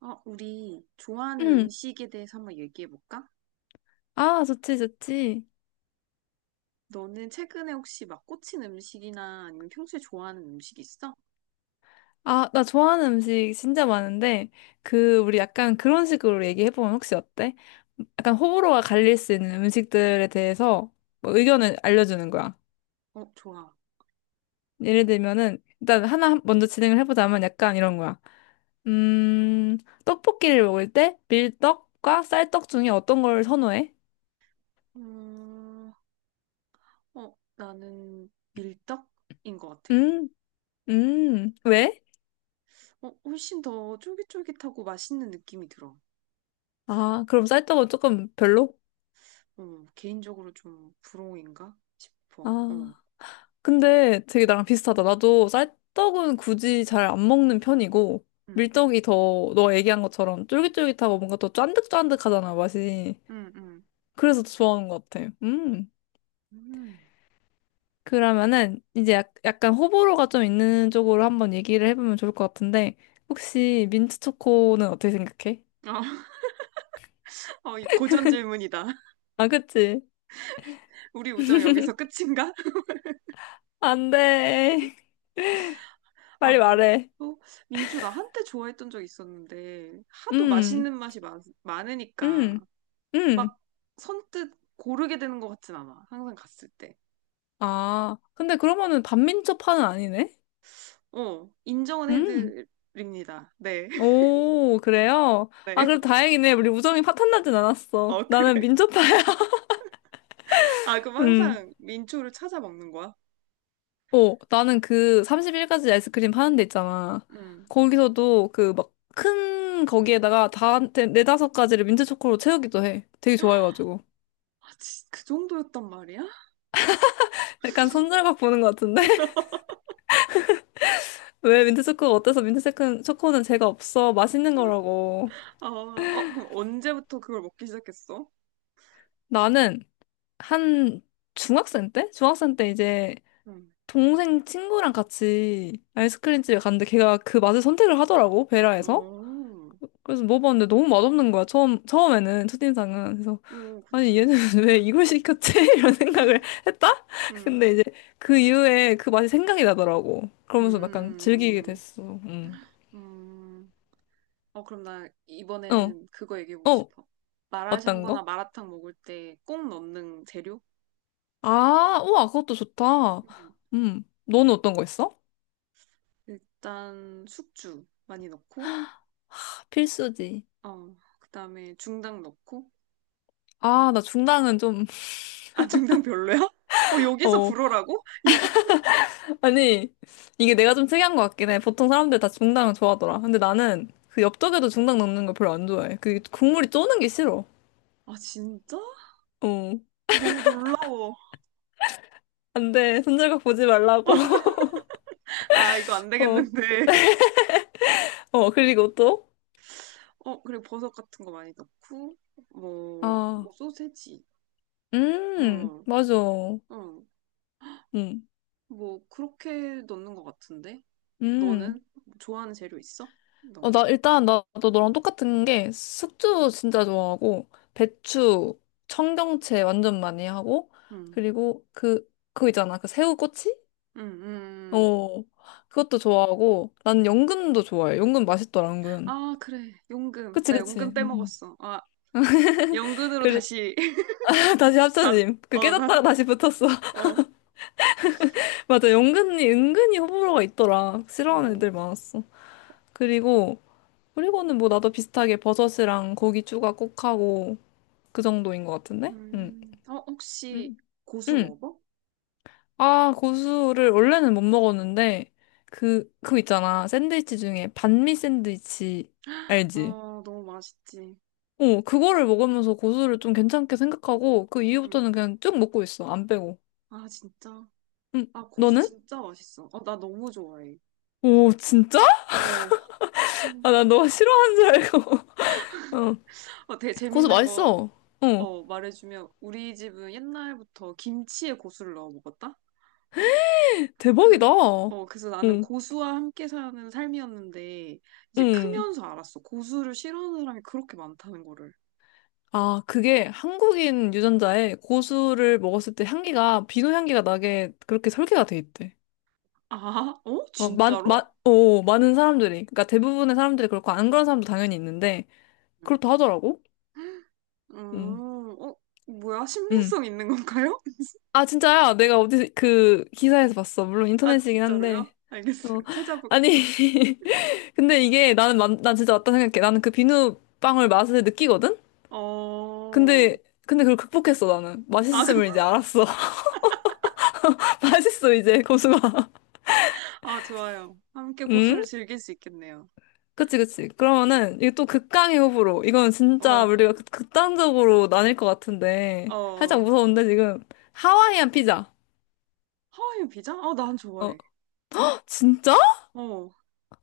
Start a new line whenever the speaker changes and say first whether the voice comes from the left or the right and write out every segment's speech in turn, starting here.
right: 우리 좋아하는
left: 응.
right: 음식에 대해서 한번 얘기해 볼까?
left: 아, 좋지, 좋지.
right: 너는 최근에 혹시 막 꽂힌 음식이나 아니면 평소에 좋아하는 음식 있어?
left: 아, 나 좋아하는 음식 진짜 많은데, 그, 우리 약간 그런 식으로 얘기해보면 혹시 어때? 약간 호불호가 갈릴 수 있는 음식들에 대해서 뭐 의견을 알려주는 거야.
right: 어, 좋아.
left: 예를 들면은, 일단 하나 먼저 진행을 해보자면 약간 이런 거야. 음, 떡볶이를 먹을 때 밀떡과 쌀떡 중에 어떤 걸 선호해?
right: 음, 나는 밀떡인 것 같아.
left: 음, 왜?
right: 훨씬 더 쫄깃쫄깃하고 맛있는 느낌이 들어.
left: 아, 그럼 쌀떡은 조금 별로?
right: 개인적으로 좀 부러움인가 싶어.
left: 아. 근데 되게 나랑 비슷하다. 나도 쌀떡은 굳이 잘 안 먹는 편이고,
right: 음,
left: 밀떡이 더, 너 얘기한 것처럼 쫄깃쫄깃하고 뭔가 더 쫀득쫀득하잖아, 맛이.
right: 음, 음.
left: 그래서 더 좋아하는 것 같아. 음.
right: 음.
left: 그러면은, 이제 약간 호불호가 좀 있는 쪽으로 한번 얘기를 해보면 좋을 것 같은데, 혹시 민트 초코는 어떻게 생각해?
right: 어, 이 고전 질문이다.
left: 아, 그치?
right: 우리 우정 여기서 끝인가?
left: 안 돼.
right: 아,
left: 빨리
right: 민초?
left: 말해.
right: 민초, 나 한때 좋아했던 적 있었는데, 하도
left: 음,
right: 맛있는 맛이 많으니까,
left: 음, 음.
right: 막 선뜻 고르게 되는 것 같진 않아. 항상 갔을 때.
left: 아, 근데 그러면은 반민초파는 아니네?
right: 인정은
left: 음.
right: 해드립니다. 네,
left: 오, 그래요? 아,
right: 네.
left: 그래도 다행이네. 우리 우정이 파탄나진 않았어.
right: 어,
left: 나는
right: 그래.
left: 민초파야.
right: 아, 그럼
left: 음.
right: 항상 민초를 찾아 먹는 거야?
left: 나는 그 31가지 아이스크림 파는 데 있잖아.
right: 음.
left: 거기서도 그 막 큰 거기에다가 다, 네다섯 가지를 민트초코로 채우기도 해. 되게 좋아해가지고.
right: 아, 그 정도였단 말이야?
left: 약간 손절각 보는 것 같은데? 왜 민트초코가 어때서 민트초코는 제가 없어. 맛있는 거라고.
right: 그럼 언제부터 그걸 먹기 시작했어?
left: 나는 한 중학생 때? 중학생 때 이제
right: 음.
left: 동생 친구랑 같이 아이스크림 집에 갔는데 걔가 그 맛을 선택을 하더라고, 베라에서.
right: 오,
left: 그래서 먹어봤는데 너무 맛없는 거야, 처음에는, 첫인상은. 그래서,
right: 오,
left: 아니,
right: 그치.
left: 얘는 왜 이걸 시켰지? 이런 생각을 했다?
right: 음,
left: 근데 이제 그 이후에 그 맛이 생각이 나더라고. 그러면서 약간 즐기게
right: 음,
left: 됐어. 음.
right: 음. 그럼 나
left: 어,
right: 이번에는 그거 얘기해보고
left: 어,
right: 싶어.
left: 어떤
right: 마라샹궈나
left: 거?
right: 마라탕 먹을 때 꼭 넣는 재료?
left: 아, 우와, 그것도 좋다.
right: 음,
left: 너는 어떤 거 있어?
right: 일단 숙주 많이 넣고,
left: 필수지.
right: 그다음에 중당 넣고.
left: 아, 나 중당은 좀,
right: 아, 중당 별로야? 어, 여기서
left: 어.
right: 불어라고? 이-
left: 아니, 이게 내가 좀 특이한 것 같긴 해. 보통 사람들 다 중당을 좋아하더라. 근데 나는 그 엽떡에도 중당 넣는 걸 별로 안 좋아해. 그 국물이 쪼는 게 싫어.
right: 아, 진짜?
left: 어.
right: 너무 놀라워.
left: 안 돼. 손절각 보지 말라고.
right: 아, 이거 안
left: 어.
right: 되겠는데.
left: 그리고 또?
right: 그리고 버섯 같은 거 많이 넣고,
left: 아,
right: 뭐 소세지. 어,
left: 맞아.
right: 어.
left: 음,
right: 뭐, 그렇게 넣는 것 같은데?
left: 음.
right: 너는 좋아하는 재료 있어? 넣는
left: 나 일단 나도 너랑 똑같은 게 숙주 진짜 좋아하고, 배추, 청경채 완전 많이 하고,
right: 음,
left: 그리고 그, 그거 있잖아. 그 새우꼬치?
right: 음, 음.
left: 어, 그것도 좋아하고, 난 연근도 좋아해. 연근 맛있더라, 연근.
right: 아, 그래. 연금.
left: 그치,
right: 나
left: 그치.
right: 연금
left: 음.
right: 빼먹었어. 아, 연금으로
left: 그래,
right: 다시.
left: 다시
right: 난,
left: 합쳐짐. 그
right: 어,
left: 깨졌다가
right: 난,
left: 다시 붙었어.
right: 어,
left: 맞아, 연근이, 은근히 호불호가 있더라. 싫어하는
right: 어.
left: 애들 많았어. 그리고, 그리고는 뭐 나도 비슷하게 버섯이랑 고기 추가 꼭 하고, 그 정도인 것 같은데? 응.
right: 어, 혹시
left: 응.
right: 고수
left: 응.
right: 먹어?
left: 아, 고수를 원래는 못 먹었는데, 그거 있잖아. 샌드위치 중에 반미 샌드위치, 알지?
right: 아, 너무 맛있지.
left: 그거를 먹으면서 고수를 좀 괜찮게 생각하고 그
right: 음.
left: 이후부터는 그냥 쭉 먹고 있어. 안 빼고.
right: 아, 진짜.
left: 응,
right: 아, 고수
left: 너는?
right: 진짜 맛있어. 나 너무 좋아해.
left: 오, 진짜?
right: 어, 음.
left: 아, 나 너 싫어하는 줄 알고. 어.
right: 되게
left: 고수
right: 재밌는 거,
left: 맛있어. 어.
right: 말해주면 우리 집은 옛날부터 김치에 고수를 넣어 먹었다? 그래,
left: 대박이다.
right: 그래서 나는
left: 응,
right: 고수와 함께 사는 삶이었는데, 이제
left: 응.
right: 크면서 알았어. 고수를 싫어하는 사람이 그렇게 많다는 거를.
left: 아, 그게 한국인 유전자에 고수를 먹었을 때 향기가, 비누 향기가 나게 그렇게 설계가 돼 있대.
right: 아, 어?
left: 어,
right: 진짜로?
left: 많은 사람들이. 그러니까 대부분의 사람들이 그렇고 안 그런 사람도 당연히 있는데, 그렇다 하더라고. 응,
right: 음, 어, 뭐야?
left: 응.
right: 신빙성 있는 건가요?
left: 아, 진짜야. 내가 어디, 그, 기사에서 봤어. 물론
right: 아,
left: 인터넷이긴
right: 진짜로요?
left: 한데. 어,
right: 알겠어요.
left: 아니.
right: 찾아볼게요.
left: 근데 이게 나는, 난 진짜 맞다 생각해. 나는 그 비누빵을 맛을 느끼거든?
right: 어,
left: 근데, 근데 그걸 극복했어, 나는.
right: 아, 그럼,
left: 맛있음을 이제 알았어. 맛있어, 이제, 고수가.
right: 아, 좋아요. 함께
left: 응?
right: 고수를 즐길 수 있겠네요.
left: 그치, 그치.
right: 어,
left: 그러면은, 이게 또 극강의 호불호. 이건 진짜
right: 어,
left: 우리가 극단적으로 나뉠 것 같은데. 살짝
right: 어.
left: 무서운데, 지금. 하와이안 피자.
right: 하와이안 피자? 아, 난
left: 어,
right: 좋아해.
left: 진짜?
right: 어,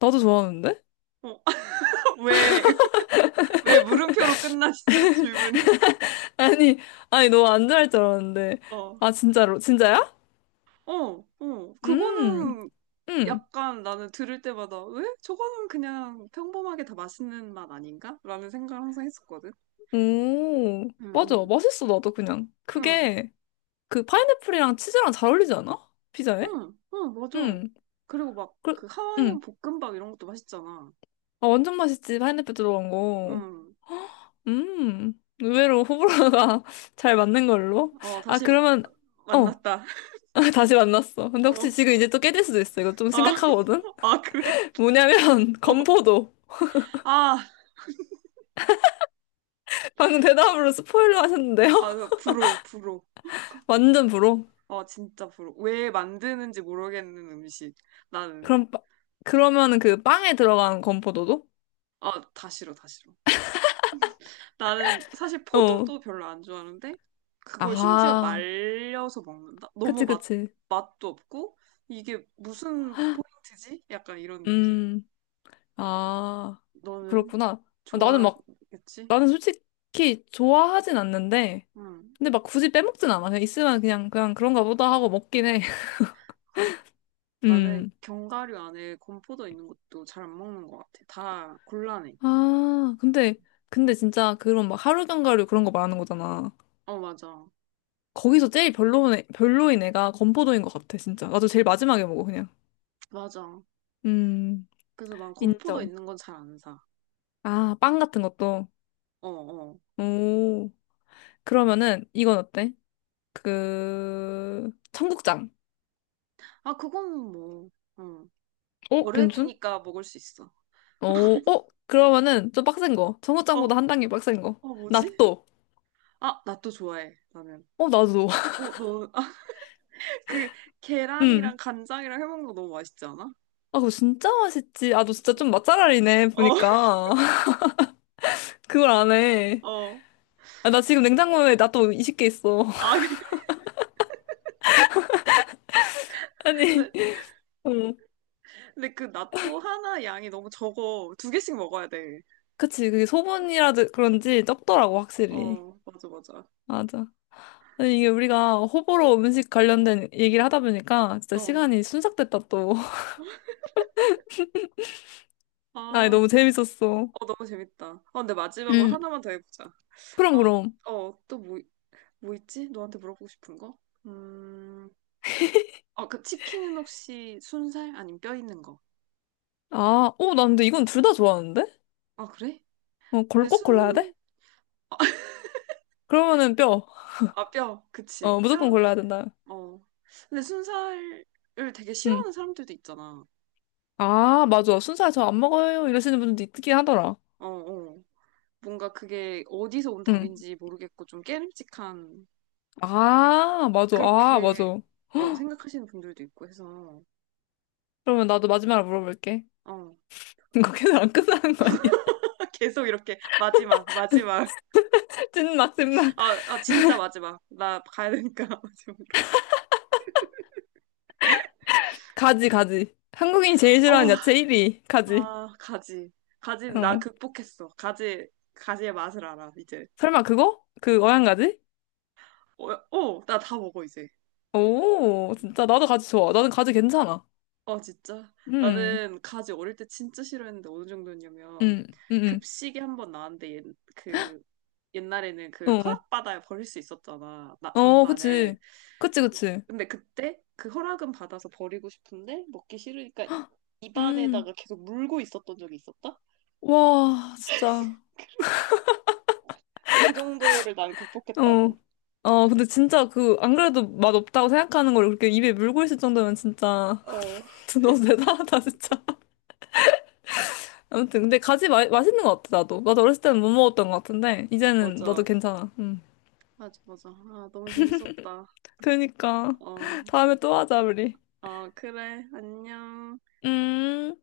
left: 나도 좋아하는데?
right: 어, 왜, 왜 물음표로 끝나시죠, 질문이?
left: 아니, 아니, 너 안 좋아할 줄 알았는데.
right: 어.
left: 아, 진짜로, 진짜야?
right: 어, 어.
left: 음,
right: 그거는
left: 음,
right: 약간 나는 들을 때마다 왜? 저거는 그냥 평범하게 다 맛있는 맛 아닌가? 라는 생각을 항상 했었거든.
left: 오,
right: 응,
left: 맞아.
right: 응,
left: 맛있어, 나도 그냥.
right: 응,
left: 그게, 그 파인애플이랑 치즈랑 잘 어울리지 않아? 피자에?
right: 응, 맞아.
left: 음,
right: 그리고 막
left: 그,
right: 그 하와이안
left: 음.
right: 볶음밥 이런 것도 맛있잖아.
left: 아, 완전 맛있지, 파인애플 들어간 거.
right: 응.
left: 의외로 호불호가 잘 맞는 걸로.
right: 어,
left: 아,
right: 다시
left: 그러면, 어,
right: 만났다.
left: 다시 만났어. 근데 혹시
right: 어,
left: 지금 이제 또 깨질 수도 있어. 이거 좀
right: 아,
left: 심각하거든?
right: 아, 그래?
left: 뭐냐면,
right: 어.
left: 건포도.
right: 아,
left: 방금 대답으로 스포일러 하셨는데요?
right: 아, 부러워, 부러워.
left: 완전 불호.
right: 진짜 부러워. 왜 만드는지 모르겠는 음식. 나는.
left: 그럼, 빠- 그러면은 그 빵에 들어간 건포도도?
right: 아, 다 싫어, 다 싫어. 나는 사실
left: 어.
right: 포도도 별로 안 좋아하는데 그걸 심지어
left: 아,
right: 말려서 먹는다?
left: 그치, 그치.
right: 맛도 없고 이게 무슨 포인트지? 약간 이런 느낌.
left: 음, 아,
right: 너는
left: 그렇구나. 아, 나는 막,
right: 좋아하겠지?
left: 나는 솔직히 좋아하진 않는데,
right: 응.
left: 근데 막 굳이 빼먹진 않아. 그냥 있으면 그냥 그런가 보다 하고 먹긴 해.
right: 나는
left: 음.
right: 견과류 안에 건포도 있는 것도 잘 안 먹는 것 같아. 다 곤란해.
left: 아, 근데 진짜 그런 막 하루 견과류 그런 거 말하는 거잖아.
right: 어, 맞아.
left: 거기서 제일 별로인, 별로인 애가 건포도인 것 같아, 진짜. 나도 제일 마지막에 먹어, 그냥.
right: 맞아.
left: 음,
right: 그래서 난 건포도
left: 인정.
right: 있는 건 잘 안 사.
left: 아, 빵 같은 것도.
right: 어, 어.
left: 오, 그러면은 이건 어때? 그 청국장.
right: 아, 그건 뭐, 응.
left: 어, 괜춘?
right: 어른이니까 먹을 수 있어.
left: 어, 어, 그러면은 좀 빡센 거.
right: 어,
left: 청국장보다 한 단계 빡센
right: 어, 뭐지?
left: 거.納豆.
right: 아, 나 또 좋아해, 나는.
left: 어, 나도.
right: 어, 너, 아, 그, 계란이랑
left: 음.
right: 간장이랑 해먹는 거 너무 맛있지 않아?
left: 아, 그거 진짜 맛있지. 아, 너 진짜 좀 맛잘알이네,
right: 어,
left: 보니까. 그걸 안 해.
right: 어.
left: 아, 나 지금 냉장고에 나또 20개 있어.
right: 아,
left: 아니,
right: 근데,
left: 어.
right: 근데 그 낫또 하나 양이 너무 적어. 두 개씩 먹어야 돼.
left: 그치, 그게 소분이라든 그런지 적더라고, 확실히.
right: 어, 맞아, 맞아.
left: 맞아. 아니, 이게 우리가 호불호 음식 관련된 얘기를 하다 보니까 진짜
right: 어.
left: 시간이 순삭됐다, 또. 아이,
right: 아,
left: 너무 재밌었어.
right: 어, 너무 재밌다. 근데 마지막으로
left: 응,
right: 하나만 더 해보자.
left: 그럼,
right: 아,
left: 그럼.
right: 어, 또 뭐, 뭐 있지? 너한테 물어보고 싶은 거? 음, 어, 그 치킨은 혹시 순살? 아니면 뼈 있는 거?
left: 아, 오, 나 근데 이건 둘 다 좋아하는데?
right: 아, 그래? 근데
left: 골 꼭 골라야
right: 순,
left: 돼? 그러면은 뼈.
right: 아, 뼈, 그치.
left: 무조건
right: 뼈,
left: 골라야 된다.
right: 어. 근데 순살을 되게
left: 응.
right: 싫어하는 사람들도 있잖아.
left: 아, 맞아. 순살 저 안 먹어요. 이러시는 분도 있긴 하더라.
right: 어, 어. 뭔가 그게 어디서 온
left: 응.
right: 닭인지 모르겠고 좀 깨름직한
left: 아, 맞아. 아,
right: 그렇게
left: 맞아.
right: 생각하시는 분들도 있고 해서
left: 그러면 나도 마지막으로 물어볼게.
right: 어.
left: 이거 계속 안 끝나는 거 아니야?
right: 계속 이렇게 마지막 마지막
left: 찐막, 찐막.
right: 아 진짜 마지막 나 가야 되니까 마지막으로
left: 가지, 가지. 한국인이 제일 싫어하는
right: 어,
left: 야채 1위. 가지.
right: 아 가지 가지는 나
left: 응.
right: 극복했어 가지 가지의 맛을 알아 이제
left: 설마 그거? 그 어양가지?
right: 어, 어, 나 다 먹어 이제
left: 오, 진짜. 나도 가지 좋아. 나는 가지 괜찮아.
right: 어, 진짜?
left: 음.
right: 나는 가지 어릴 때 진짜 싫어했는데 어느 정도였냐면
left: 응, 응,
right: 급식이 한 번 나왔는데 옛, 그 옛날에는 그
left: 응. 어,
right: 허락받아야 버릴 수 있었잖아. 나
left: 어, 어,
right: 잔반을.
left: 그치. 그치, 그치.
right: 근데 그때 그 허락은 받아서 버리고 싶은데 먹기 싫으니까 입안에다가
left: 음,
right: 계속 물고 있었던 적이 있었다?
left: 와, 진짜.
right: 근데 그 정도를 난
left: 어,
right: 극복했다고.
left: 어, 근데 진짜 그, 안 그래도 맛없다고 생각하는 걸 그렇게 입에 물고 있을 정도면 진짜,
right: 어,
left: 너무 대단하다, 진짜. 아무튼, 근데 가지 맛있는 것 같아, 나도. 나도 어렸을 때는 못 먹었던 것 같은데, 이제는 나도
right: 맞아.
left: 괜찮아. 음.
right: 맞아, 맞아. 아, 너무 재밌었다.
left: 그니까.
right: 어,
left: 다음에 또 하자, 우리.
right: 아, 그래. 안녕.
left: 음.